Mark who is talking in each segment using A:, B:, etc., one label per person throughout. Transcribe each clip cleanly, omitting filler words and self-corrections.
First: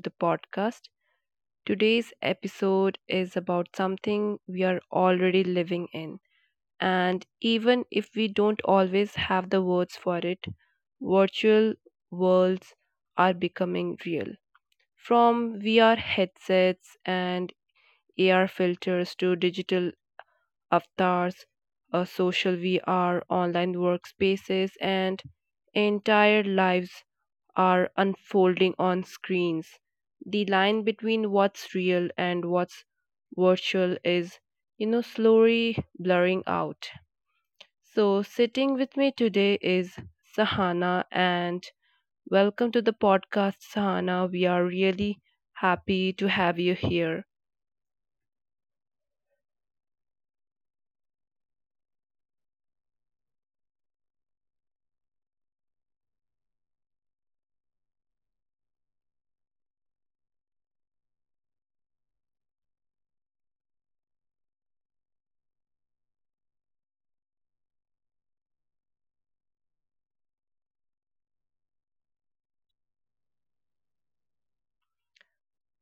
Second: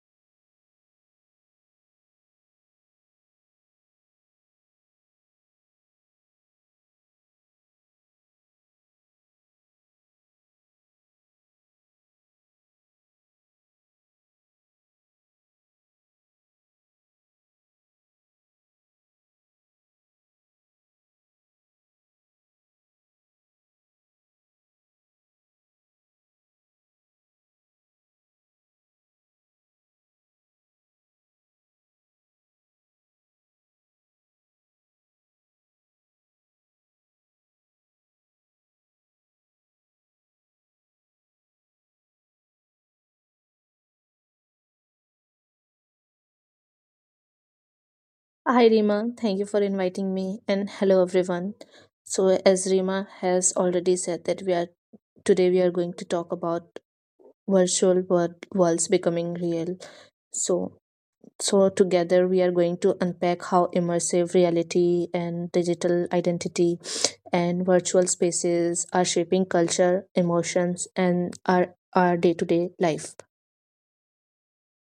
A: the podcast. Today's episode is about something we are already living in, and even if we don't always have the words for it, virtual worlds are becoming real. From VR headsets and AR filters to digital avatars, social VR, online workspaces, and entire lives are unfolding on screens. The line between what's real and what's virtual is, slowly blurring out. So, sitting with me today is Sahana, and welcome to the podcast, Sahana. We are really happy to have you here.
B: Hi Rima, thank you for inviting me and hello everyone. So as Rima has already said that we are today we are going to talk about virtual worlds becoming real. So so together we are going to unpack how immersive reality and digital identity and virtual spaces are shaping culture, emotions and our day-to-day life.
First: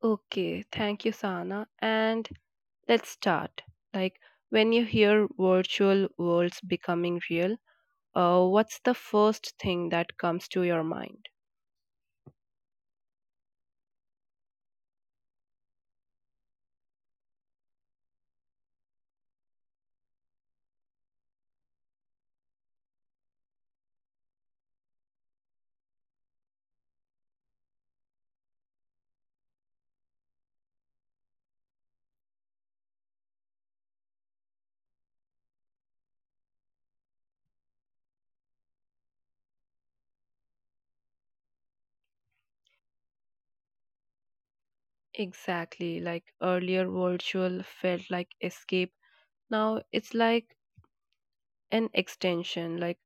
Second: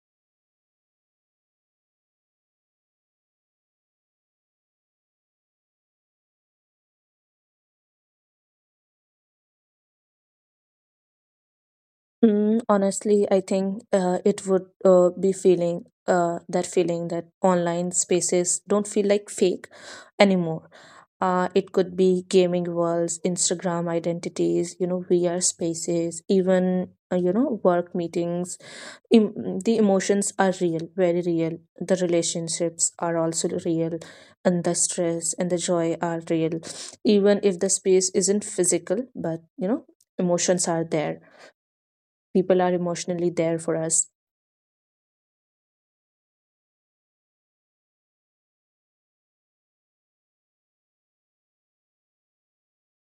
A: Okay, thank you, Sahana. And let's start. Like, when you hear virtual worlds becoming real, what's the first thing that comes to your mind?
B: Honestly, I think it would be feeling, that feeling that online spaces don't feel like fake anymore. It could be gaming worlds, Instagram identities, you know, VR spaces, even you know, work meetings. The emotions are real, very real. The relationships are also real, and the stress and the joy are real, even if the space isn't physical. But you know, emotions are there, people are emotionally there for us.
A: Exactly, like earlier virtual felt like escape. Now it's like an extension, like.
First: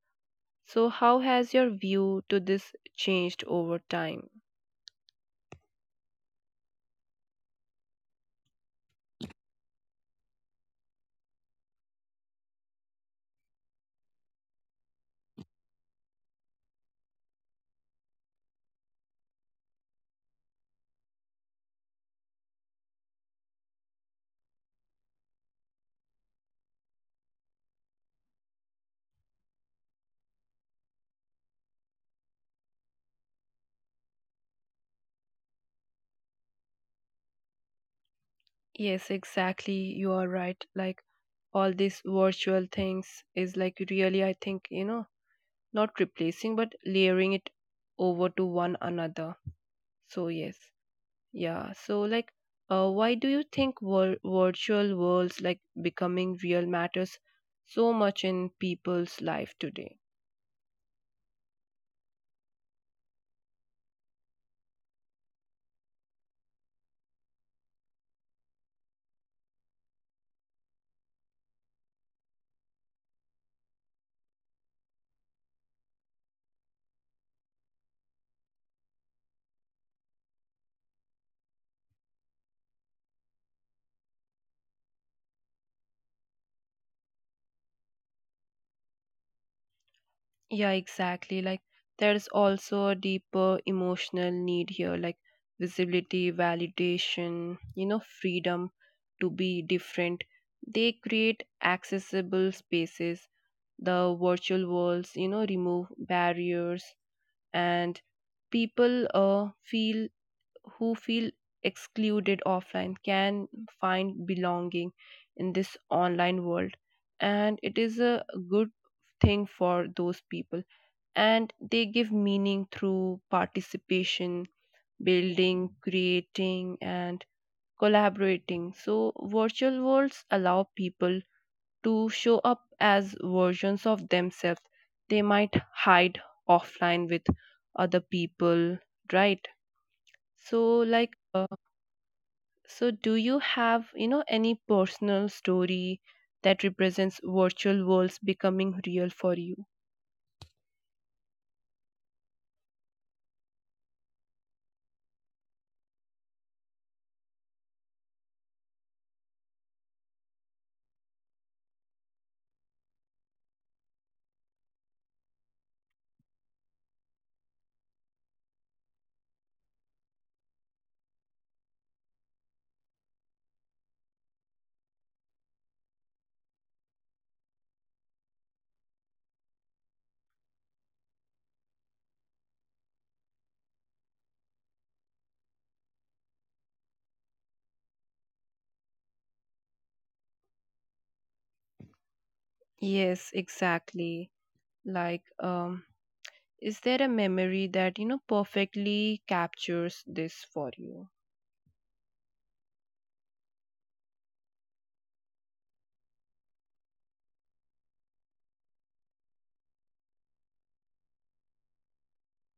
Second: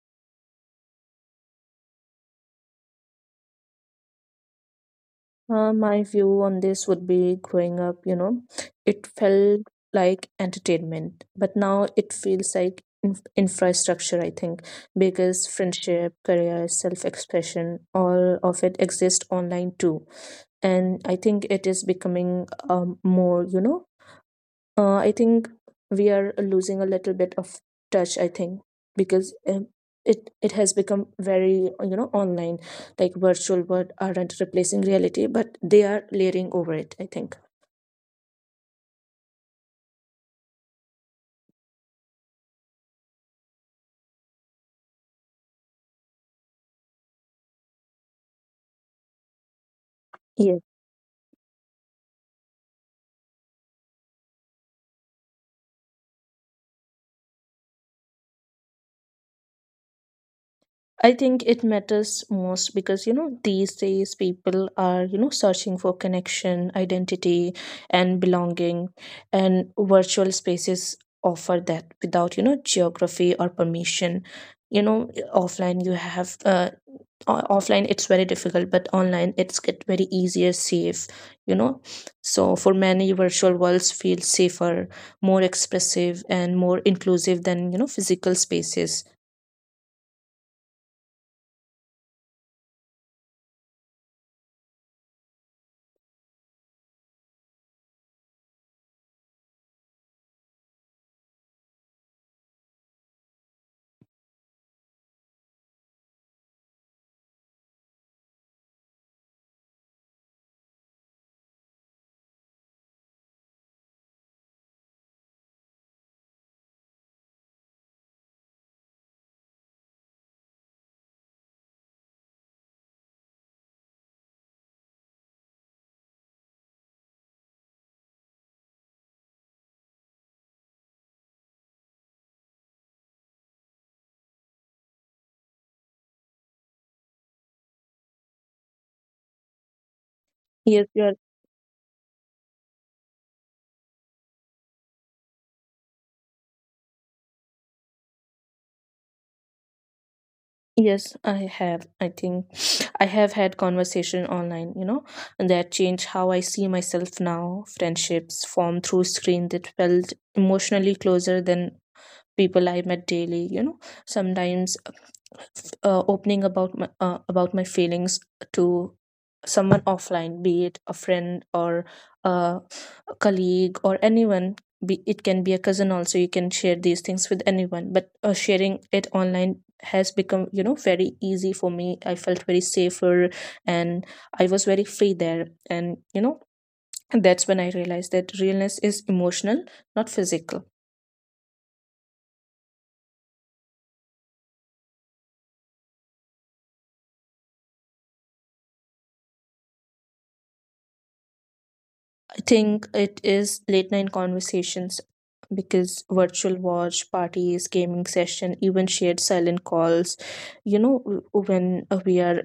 A: So, how has your view to this changed over time?
B: My view on this would be, growing up, you know, it felt like entertainment, but now it feels like infrastructure, I think, because friendship, career, self expression, all of it exists online too. And I think it is becoming, more, you know, I think we are losing a little bit of touch. I think because, it has become very, you know, online, like virtual world aren't replacing reality, but they are layering over it, I think.
A: Yes, exactly. You are right. Like all these virtual things is like really, I think, not replacing but layering it over to one another. So, yes,
B: Yes.
A: yeah. Why do you think virtual worlds like becoming real matters so much in people's life today?
B: I think it matters most because, you know, these days people are, you know, searching for connection, identity, and belonging, and virtual spaces offer that without, you know, geography or permission. You know, offline you have, offline it's very difficult, but online it's get very easier, safe, you know. So for many, virtual worlds feel safer, more expressive and more inclusive than, you know, physical spaces.
A: Yeah, exactly. Like there's also a deeper emotional need here, like visibility, validation, freedom to be different. They create accessible spaces. The virtual worlds, remove barriers, and people feel who feel excluded offline can find belonging in this online world, and it is a good thing for those people. And they give meaning through participation, building, creating, and collaborating. So virtual worlds allow people to show up as versions of themselves they might hide offline with other people, right? so
B: yes you
A: like
B: are-
A: uh, so, do you have, any personal story that represents virtual worlds becoming real for you?
B: Yes, I have. I think I have had conversation online, you know, and that changed how I see myself now. Friendships formed through screen that felt emotionally closer than people I met daily. You know, sometimes, opening about my feelings to someone offline, be it a friend or, uh, a colleague or anyone. It can be a cousin also. You can share these things with anyone, but, sharing it online has become, you know, very easy for me. I felt very safer, and I was very free there. And you know, that's when I realized that realness is emotional, not physical.
A: Yes, exactly. Like, um, is there a memory that, perfectly captures this for you?
B: I think it is late night conversations, because virtual watch parties, gaming session, even shared silent calls. You know, when we are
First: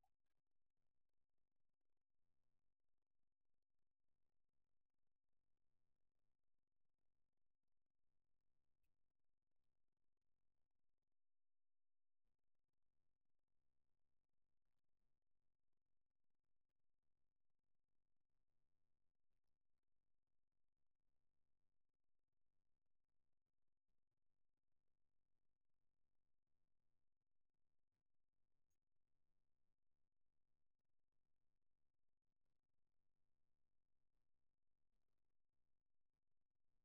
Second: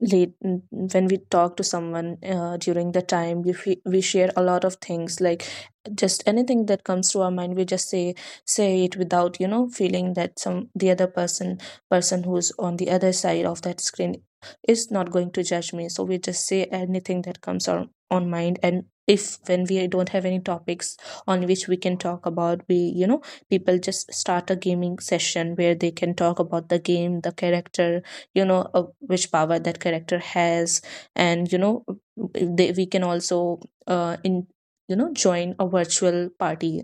B: late n- n- when we talk to someone, during the time we share a lot of things, like just anything that comes to our mind we just say it without, you know, feeling that some the other person who's on the other side of that screen is not going to judge me. So we just say anything that comes on mind, and if when we don't have any topics on which we can talk about, we, you know, people just start a gaming session where they can talk about the game, the character, you know, which power that character has. And you know, we can also, in you know, join a virtual party,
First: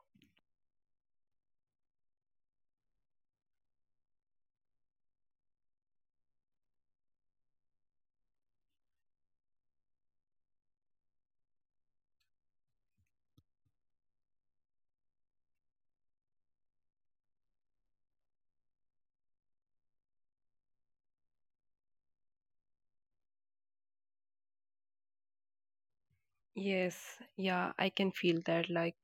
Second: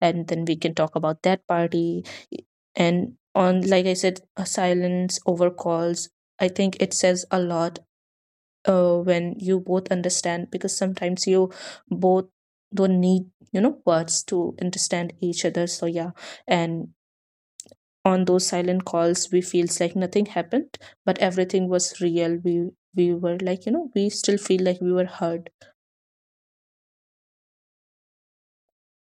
B: and then we can talk about that party. And on, like I said, a silence over calls, I think it says a lot. When you both understand, because sometimes you both don't need, you know, words to understand each other, so yeah. And on those silent calls we feels like nothing happened but everything was real. We were like, you know, we still feel like we were heard.
A: Yes, yeah, I can feel that. Like,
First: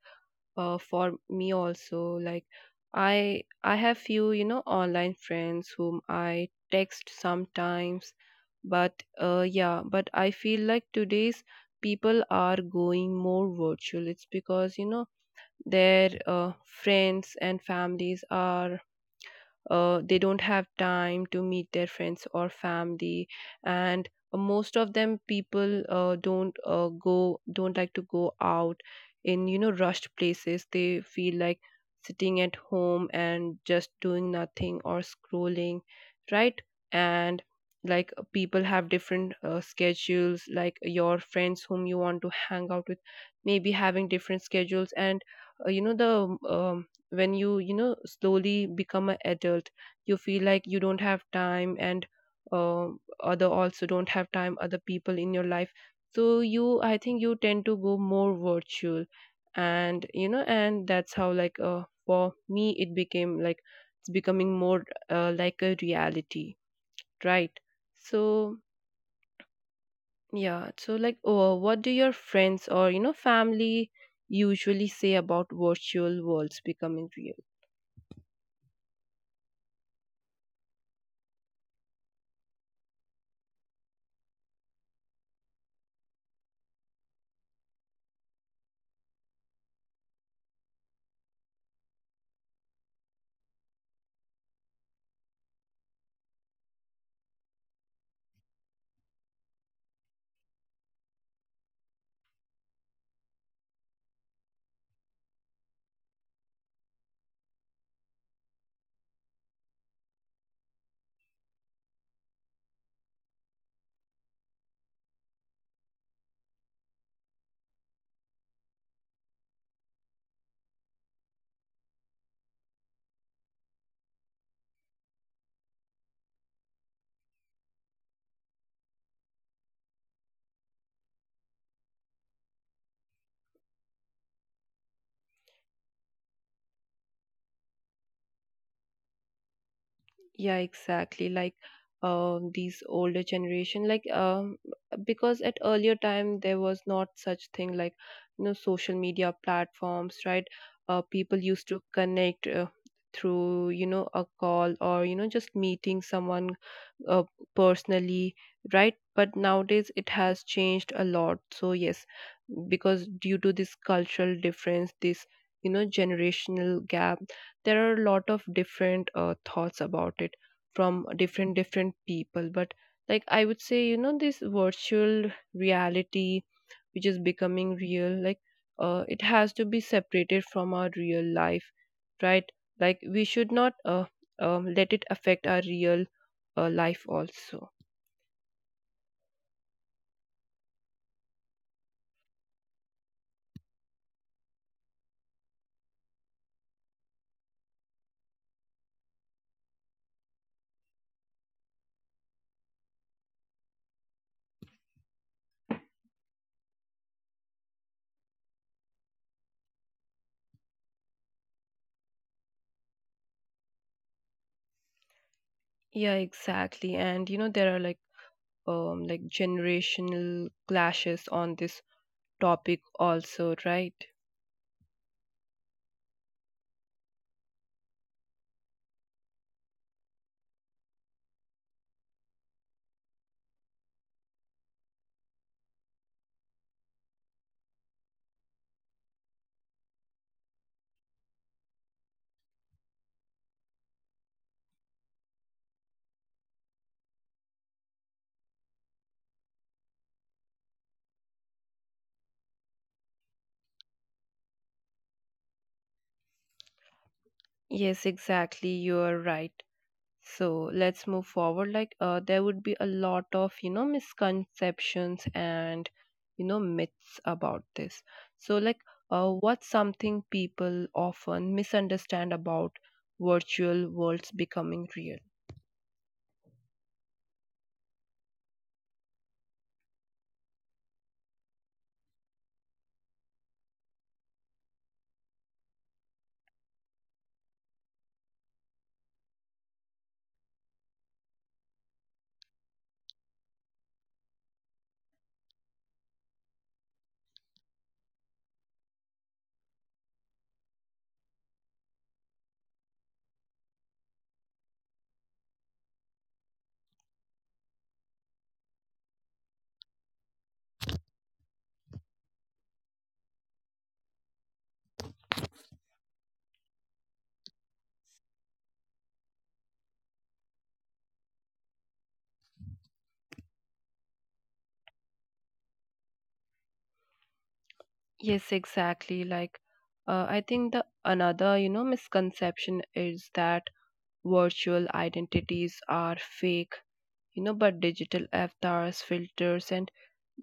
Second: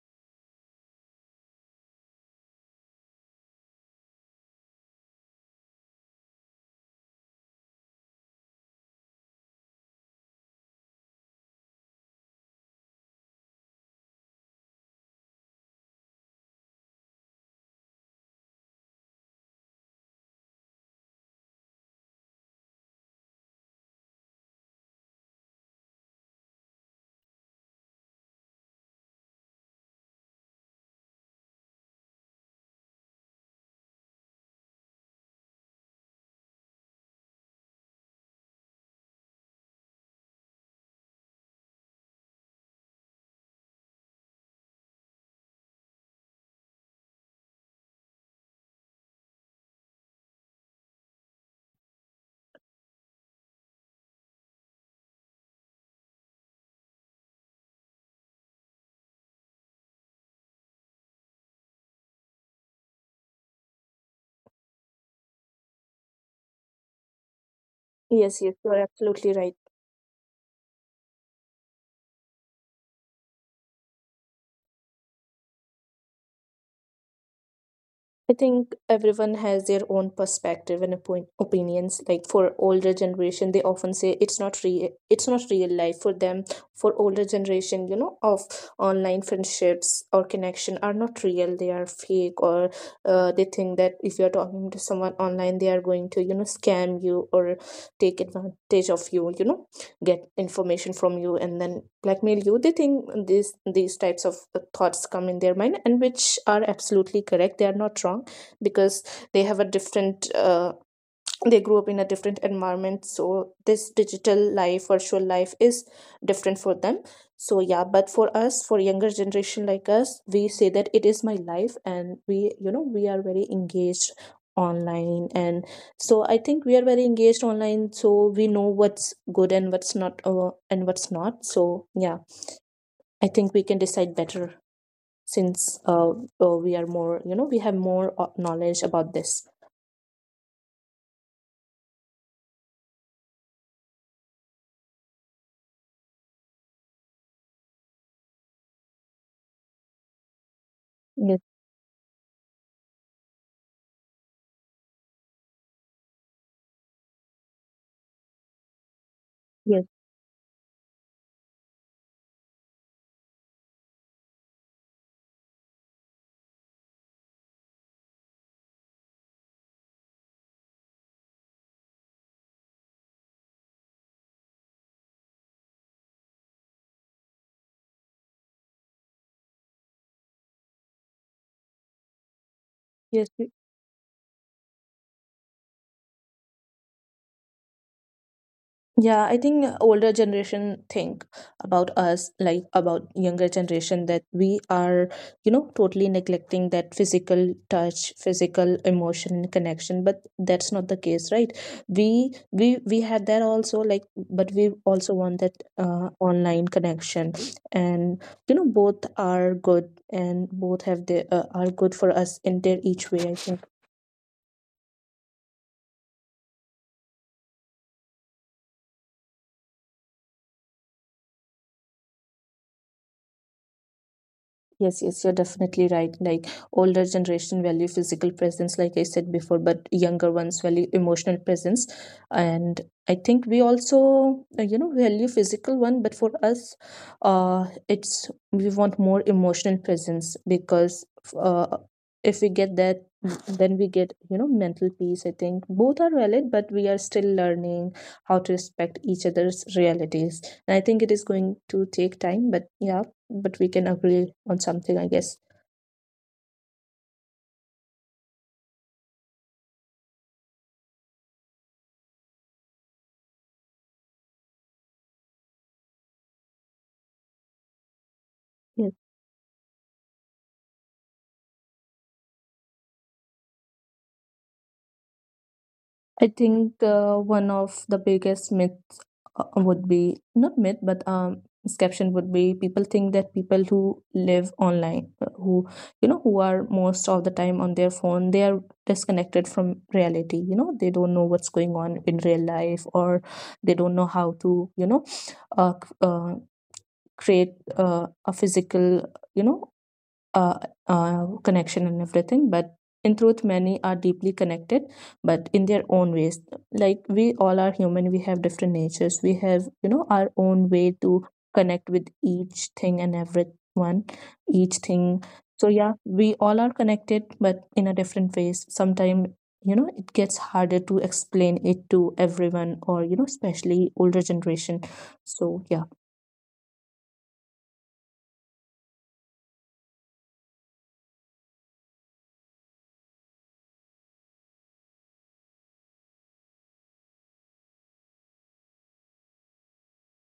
A: uh, For me also, like I have few, online friends whom I text sometimes. But yeah, but I feel like today's people are going more virtual. It's because, you know, their friends and families are, they don't have time to meet their friends or family. And most of them, people don't like to go out in, you know, rushed places. They feel like sitting at home and just doing nothing or scrolling, right? And people have different schedules. Like your friends whom you want to hang out with maybe having different schedules, and you know the when you know, slowly become an adult, you feel like you don't have time, and uh, other also don't have time, other people in your life. So you, I think, you tend to go more virtual. And you know, and that's how, for me it became like it's becoming more, like a reality, right?
B: Yes,
A: So
B: yes, you're absolutely right.
A: yeah. So, what do your friends, or, you know, family usually say about virtual worlds becoming real?
B: I think everyone has their own perspective and opinions. Like for older generation, they often say it's not real. It's not real life for them. For older generation, you know, of online friendships or connection are not real. They are fake, or, they think that if you are talking to someone online, they are going to, you know, scam you or take advantage of you. You know, get information from you and then blackmail you. They think these types of, thoughts come in their mind, and which are absolutely correct. They are not wrong, because they have a different, they grew up in a different environment, so this digital life, virtual life is different for them. So yeah, but for us, for younger generation like us, we say that it is my life, and we, you know, we are very engaged online. And so I think we are very engaged online, so we know what's good and what's not, so yeah, I think we can decide better, since, we are more, you know, we have more, knowledge about this.
A: Yeah, exactly. These older generation, because at earlier time there was not such thing like, you know, social media platforms, right? People
B: Yes,
A: used to connect, through, you know, a call, or, you know, just meeting someone uh, personally, right? But nowadays
B: yes,
A: it has changed a lot. So yes, because due to this cultural difference, this, you know, generational gap, there are a lot of different thoughts about it from different different people. But like, I would say, you know, this virtual reality which is becoming real, like, it has to be separated from our real life, right? Like we
B: yes.
A: should not, let it affect our real life also.
B: Yeah, I think older generation think about us, like about younger generation, that we are, you know, totally neglecting that physical touch, physical emotion connection, but that's not the case, right? We had that also, like, but we also want that, online connection. And you know, both are good, and both have the, are good for us in their each way, I think.
A: Yeah, exactly. And you know, there are like, like generational clashes on this topic also, right?
B: Yes, yes, you're definitely right. Like older generation value physical presence, like I said before, but younger ones value emotional presence. And I think we also, you know, value physical one, but for us, it's we want more emotional presence, because, uh, if we get that, then we get, you know, mental peace. I think both are valid, but we are still learning how to respect each other's realities. And I think it is going to take time, but yeah, but we can agree on something, I guess.
A: Yes, exactly, you are right. So let's move forward. There would be a lot of, you know, misconceptions and, you know, myths about this. so like
B: Yeah.
A: uh, what's something people often misunderstand about virtual worlds becoming real?
B: I think, one of the biggest myths, would be, not myth, but, misconception would be, people think that people who live online, who, you know, who are most of the time on their phone, they are disconnected from reality. You know, they don't know what's going on in real life, or they don't know how to, you know, uh, c- uh, create, a physical, you know, uh, connection and everything. But in truth many are deeply connected, but in their own ways. Like we all are human, we have different natures, we have, you know, our own way to connect with each thing and everyone each thing. So yeah, we all are connected but in a different ways. Sometimes, you know, it gets harder to explain it to everyone, or you know, especially older generation, so yeah.
A: Yes, exactly. I think the another, you know, misconception is that virtual identities are fake, you know, but digital avatars, filters, and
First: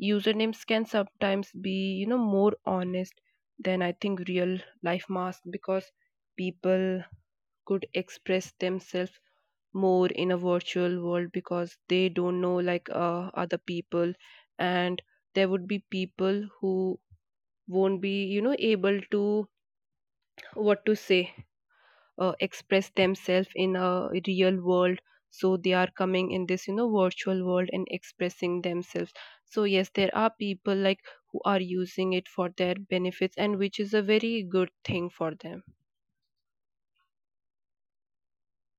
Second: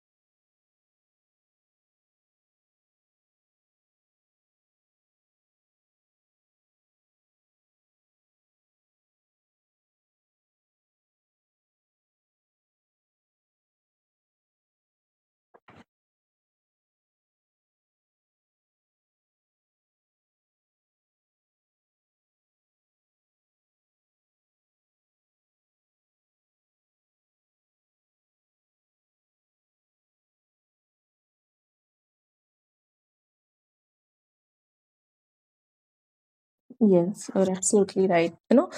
A: usernames can sometimes be, you know, more honest than, I think, real life masks, because people could express themselves more in a virtual world because they don't know, like, other people. And there would be people who won't be, you know, able to what to say express themselves in a real world. So they are coming in this, you know, virtual world and expressing themselves. So yes, there are people like who are using it for their benefits, and which is a very good thing for them.
B: Yes, you're absolutely right, you know,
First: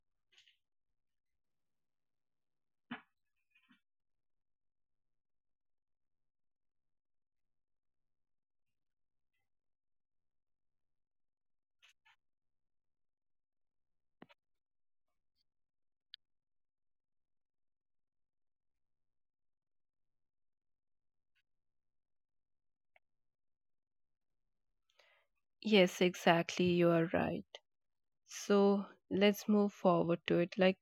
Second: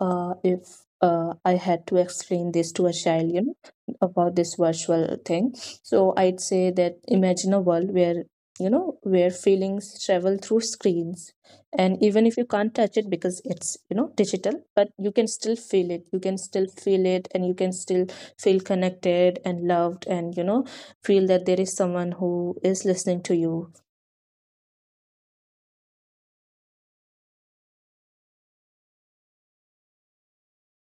B: if, I had to explain this to a child, you know, about this virtual thing. So I'd say that imagine a world where, you know, where feelings travel through screens. And even if you can't touch it because it's, you know, digital, but you can still feel it. You can still feel it, and you can still feel connected and loved and, you know, feel that there is someone who is listening to you.
A: Yes, exactly, you are right. So let's move forward to it.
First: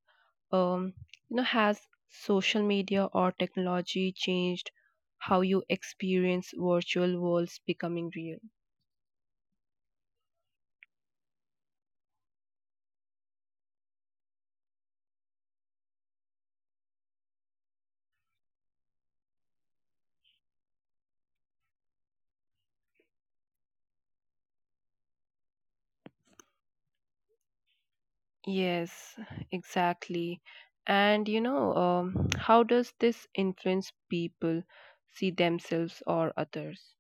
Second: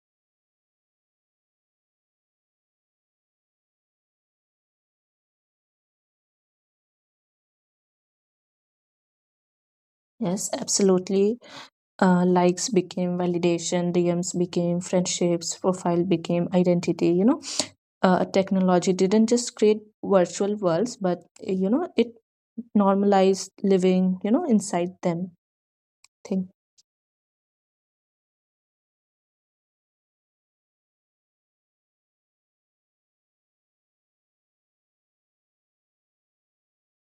A: um you know, has social media or technology changed how you experience virtual worlds becoming real?
B: Yes, absolutely. Likes became validation, dms became friendships, profile became identity, you know. Technology didn't just create virtual worlds, but, you know, it normalized living, you know, inside them thing.
A: Yes, exactly. And you know, how does this influence people see themselves or others?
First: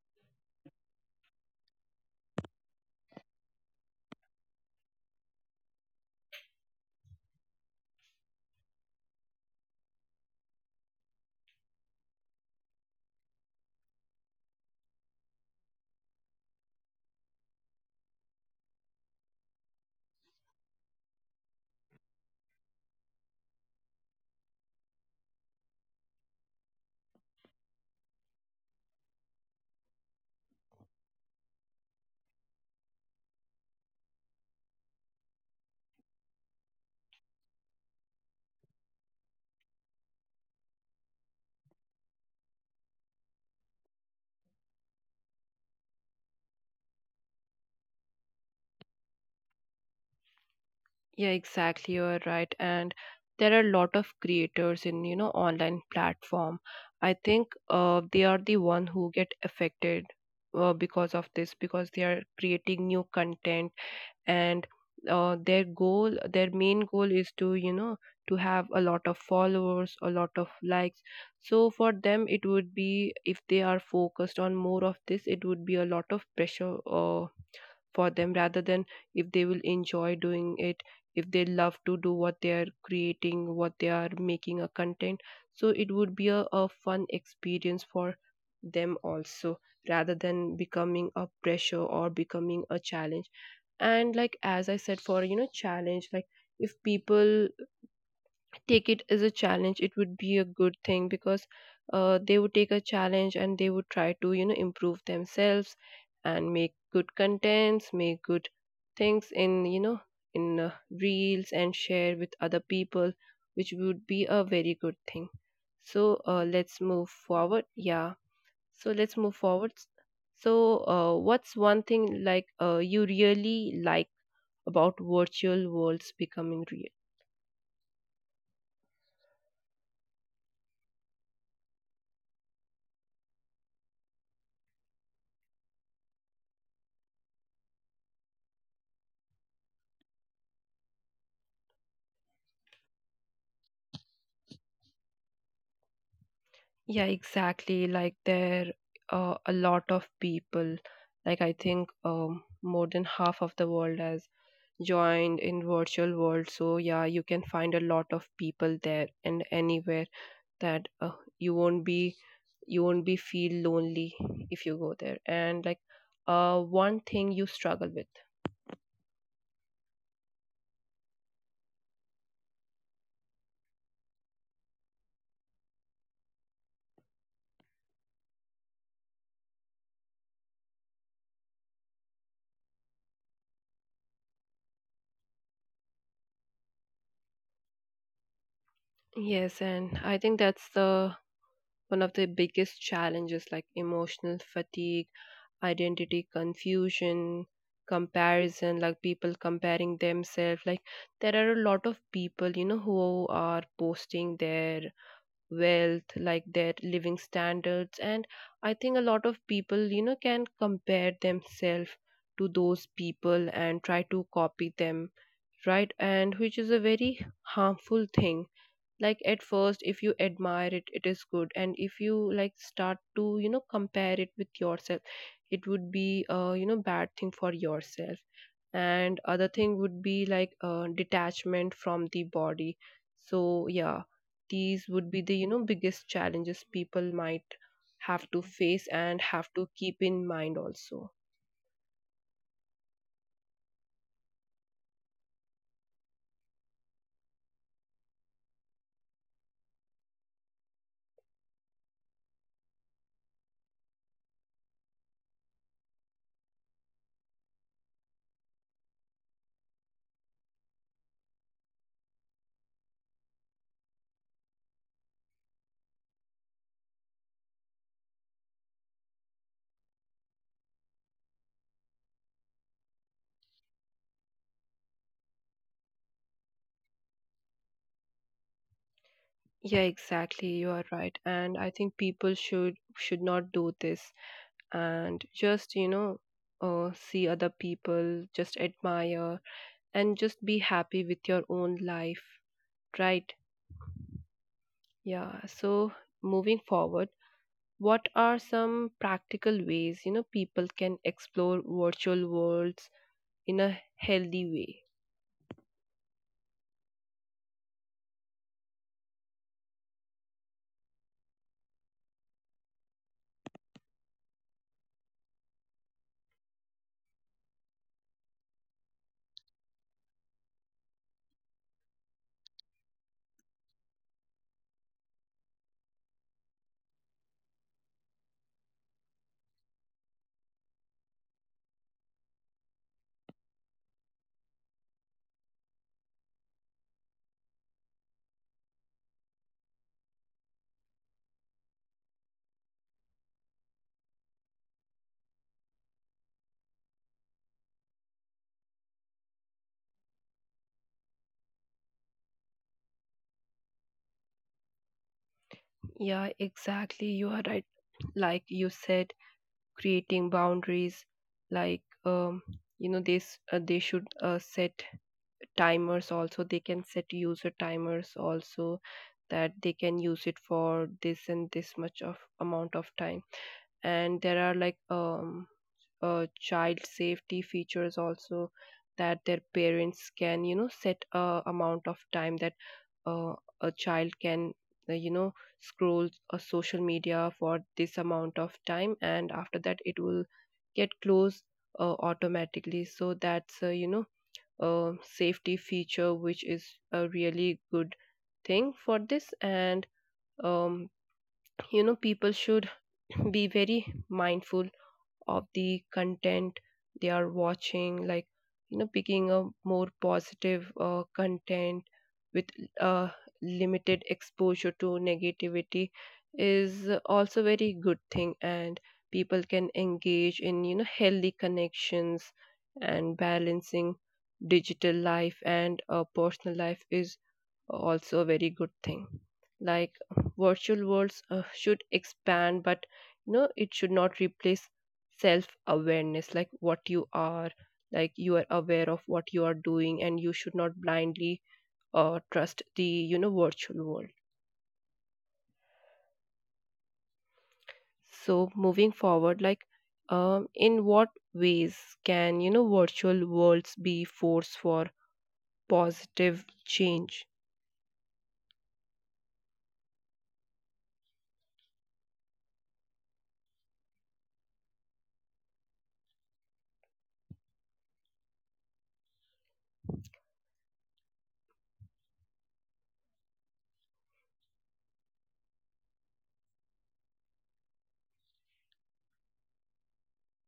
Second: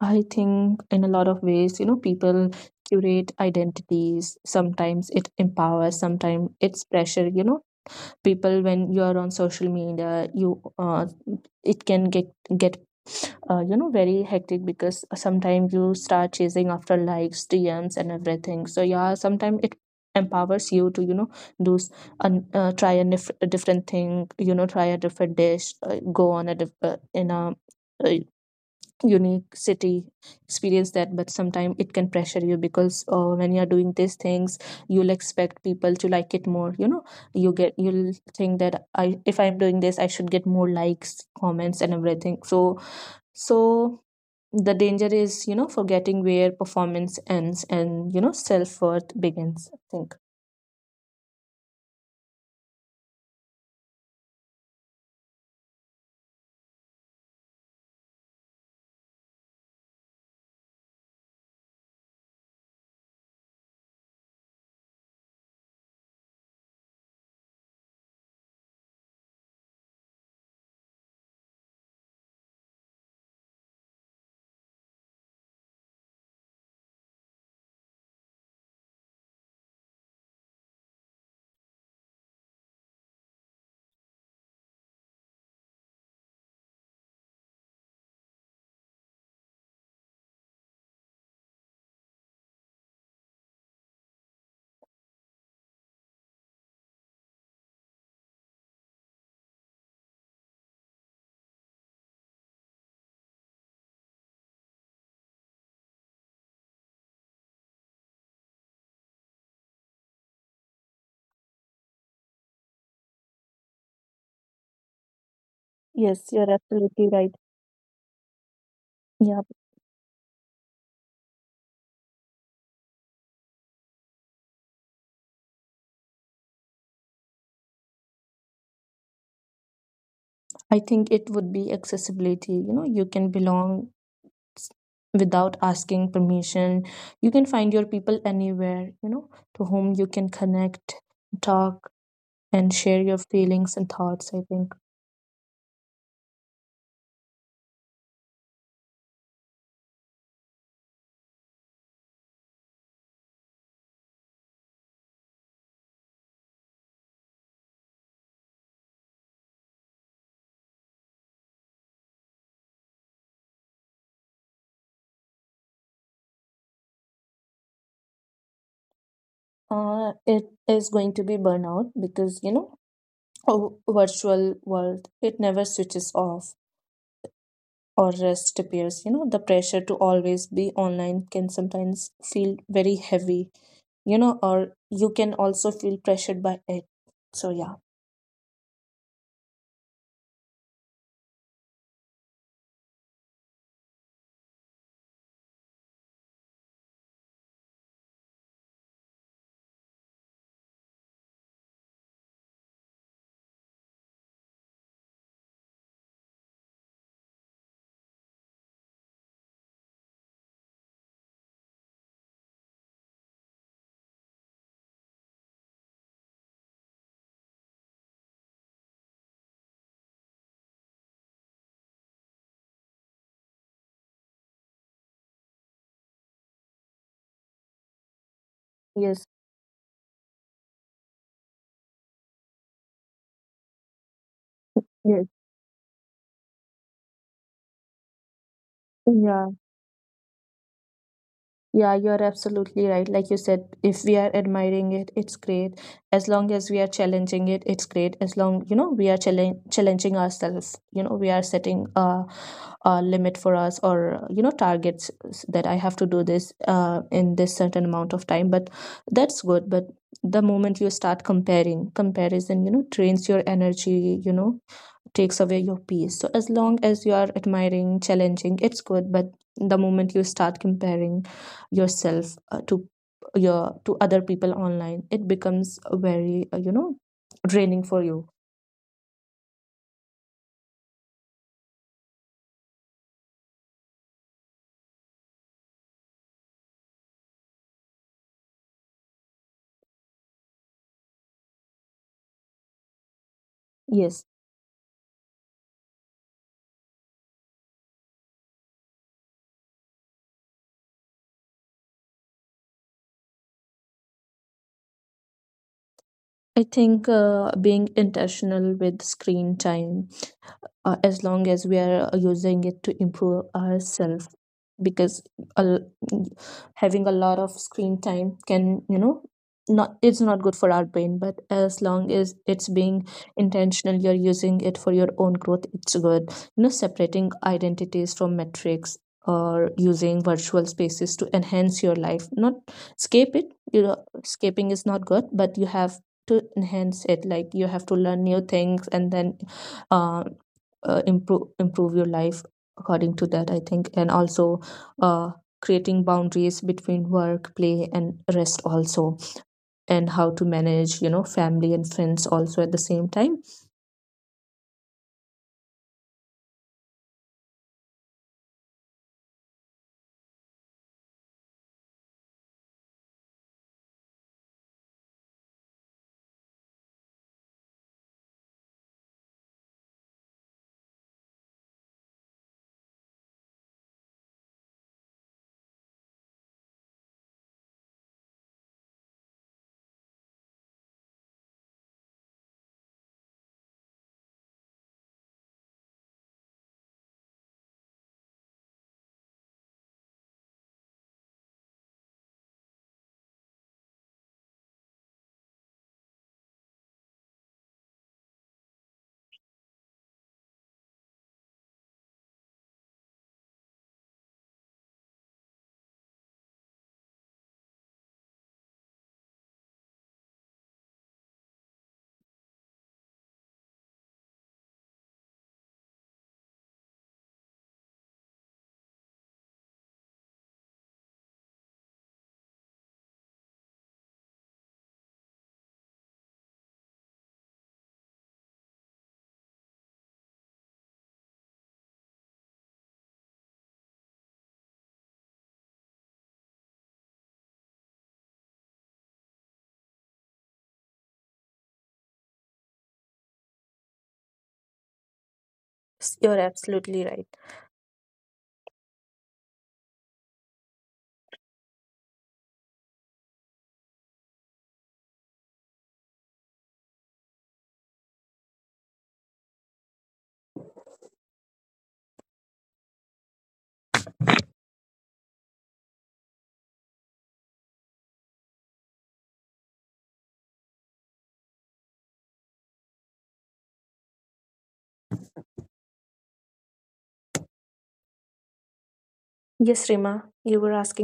B: I think in a lot of ways, you know, people curate identities. Sometimes it empowers, sometimes it's pressure. You know, people, when you are on social media, you, it can get, you know, very hectic, because sometimes you start chasing after likes, dms and everything. So yeah, sometimes it empowers you to, you know, do s- try, a different thing, you know, try a different dish, go on a diff- in a, uh, unique city, experience that. But sometimes it can pressure you, because, when you're doing these things you'll expect people to like it more, you know, you'll think that, I, if I'm doing this I should get more likes, comments and everything. So the danger is, you know, forgetting where performance ends and, you know, self-worth begins, I think.
A: Yeah, exactly, you're right. And there are a lot of creators in, you know, online platform. I think they are the one who get affected because of this, because they are creating new content. And their main goal is to, you know, to have a lot of followers, a lot of likes. So for them, it would be, if they are focused on more of this, it would be a lot of pressure, for them, rather than if they will enjoy doing it. If they love to do what they are creating, what they are making, a content, so it would be a fun experience for them also, rather than becoming a pressure or becoming a challenge. And like, as I said, for, you know, challenge, like, if people take it as a challenge, it would be a good thing because, they would take a challenge and they would try to, you know, improve themselves and make good contents, make good things in, you know, in reels and share with other people, which would be a very good thing.
B: Yes,
A: so
B: you're
A: uh, let's
B: absolutely
A: move
B: right.
A: forward, yeah. So let's
B: Yeah.
A: move forward. So, what's one thing, you really like about virtual worlds becoming real?
B: I think it would be accessibility. You know, you can belong without asking permission. You can find your people anywhere, you know, to whom you can connect, talk, and share your feelings and thoughts, I think.
A: Yeah, exactly. Like there are a lot of people. Like I think, more than half of the world has joined in virtual world. So yeah, you can find a lot of people there and anywhere, that you won't be you won't be feel lonely if you go there. And like, one thing you struggle with.
B: It is going to be burnout, because, you know, a virtual world, it never switches off or rest appears. You know, the pressure to always be online can sometimes feel very heavy, you know, or you can also feel pressured by it. So, yeah.
A: Yes, and I think that's the one of the biggest challenges, like emotional fatigue, identity confusion, comparison, like people comparing themselves. Like there are a lot of people, you know, who are posting their wealth, like their living standards. And I think a lot of people, you know, can compare themselves to those people and try to copy them, right? And which is a very harmful thing. Like at first, if you admire it, it is good. And if you like start to, you know, compare it with yourself, it would be a, you know, bad thing for yourself. And
B: Yes.
A: other thing would be, like, detachment from the body. So yeah, these would be
B: Yes.
A: the, you know, biggest challenges people might have to face and
B: Yeah.
A: have to keep in mind also.
B: Yeah, you're absolutely right. Like you said, if we are admiring it, it's great. As long as we are challenging it, it's great. As long, you know, we are challenging ourselves, you know, we are setting a limit for us, or, you know, targets, that I have to do this, in this certain amount of time. But that's good. But the moment you start comparison, you know, drains your energy, you know, takes away your peace. So as long as you are admiring, challenging, it's good. But the moment you start comparing yourself, to your to other people online, it becomes very, you know, draining for you.
A: Yeah exactly, you are right. And I think people should not do this and just, you know, see other people, just admire, and just be happy with your own life, right?
B: Yes,
A: Yeah. So, moving forward, what are some practical ways, you know, people can explore virtual worlds in a healthy way?
B: I think, being intentional with screen time, as long as we are, using it to improve ourselves, because a having a lot of screen time can, you know, not, it's not good for our brain, but as long as it's being intentional, you're using it for your own growth, it's good. You know, separating identities from metrics, or using virtual spaces to enhance your life, not escape it. You know, escaping is not good, but you have to enhance it, like you have to learn new things, and then, uh, improve your life according to that, I think. And also, uh, creating boundaries between work, play and rest also, and how to manage, you know, family and friends also at the same time.
A: Yeah, exactly, you are right. Like you said, creating boundaries, like um, you know, they should set timers also. They can set user timers also, that they can use it for this and this much of amount of time. And there are like, child safety features also, that their parents can, you know, set a amount of time that uh, a child can, you know, scroll a social media for this amount of time, and after that it will get closed automatically. So that's, you know, a safety feature which is a really good thing for this. And um, you know, people should be very mindful of the content they are watching. Like, you know, picking a more positive content with uh, limited exposure to negativity is also very good thing. And people can engage in, you know, healthy connections. And balancing digital life and, personal life is also a very good thing. Like virtual worlds, should expand, but, you know, it should not replace self awareness. Like what you are, like you are aware of what you are doing, and you should not blindly, trust the, you know, virtual world.
B: Yes, you're absolutely right.
A: So, moving forward, in what ways can, you know, virtual worlds be force for positive change
B: Yes, Rima, you were asking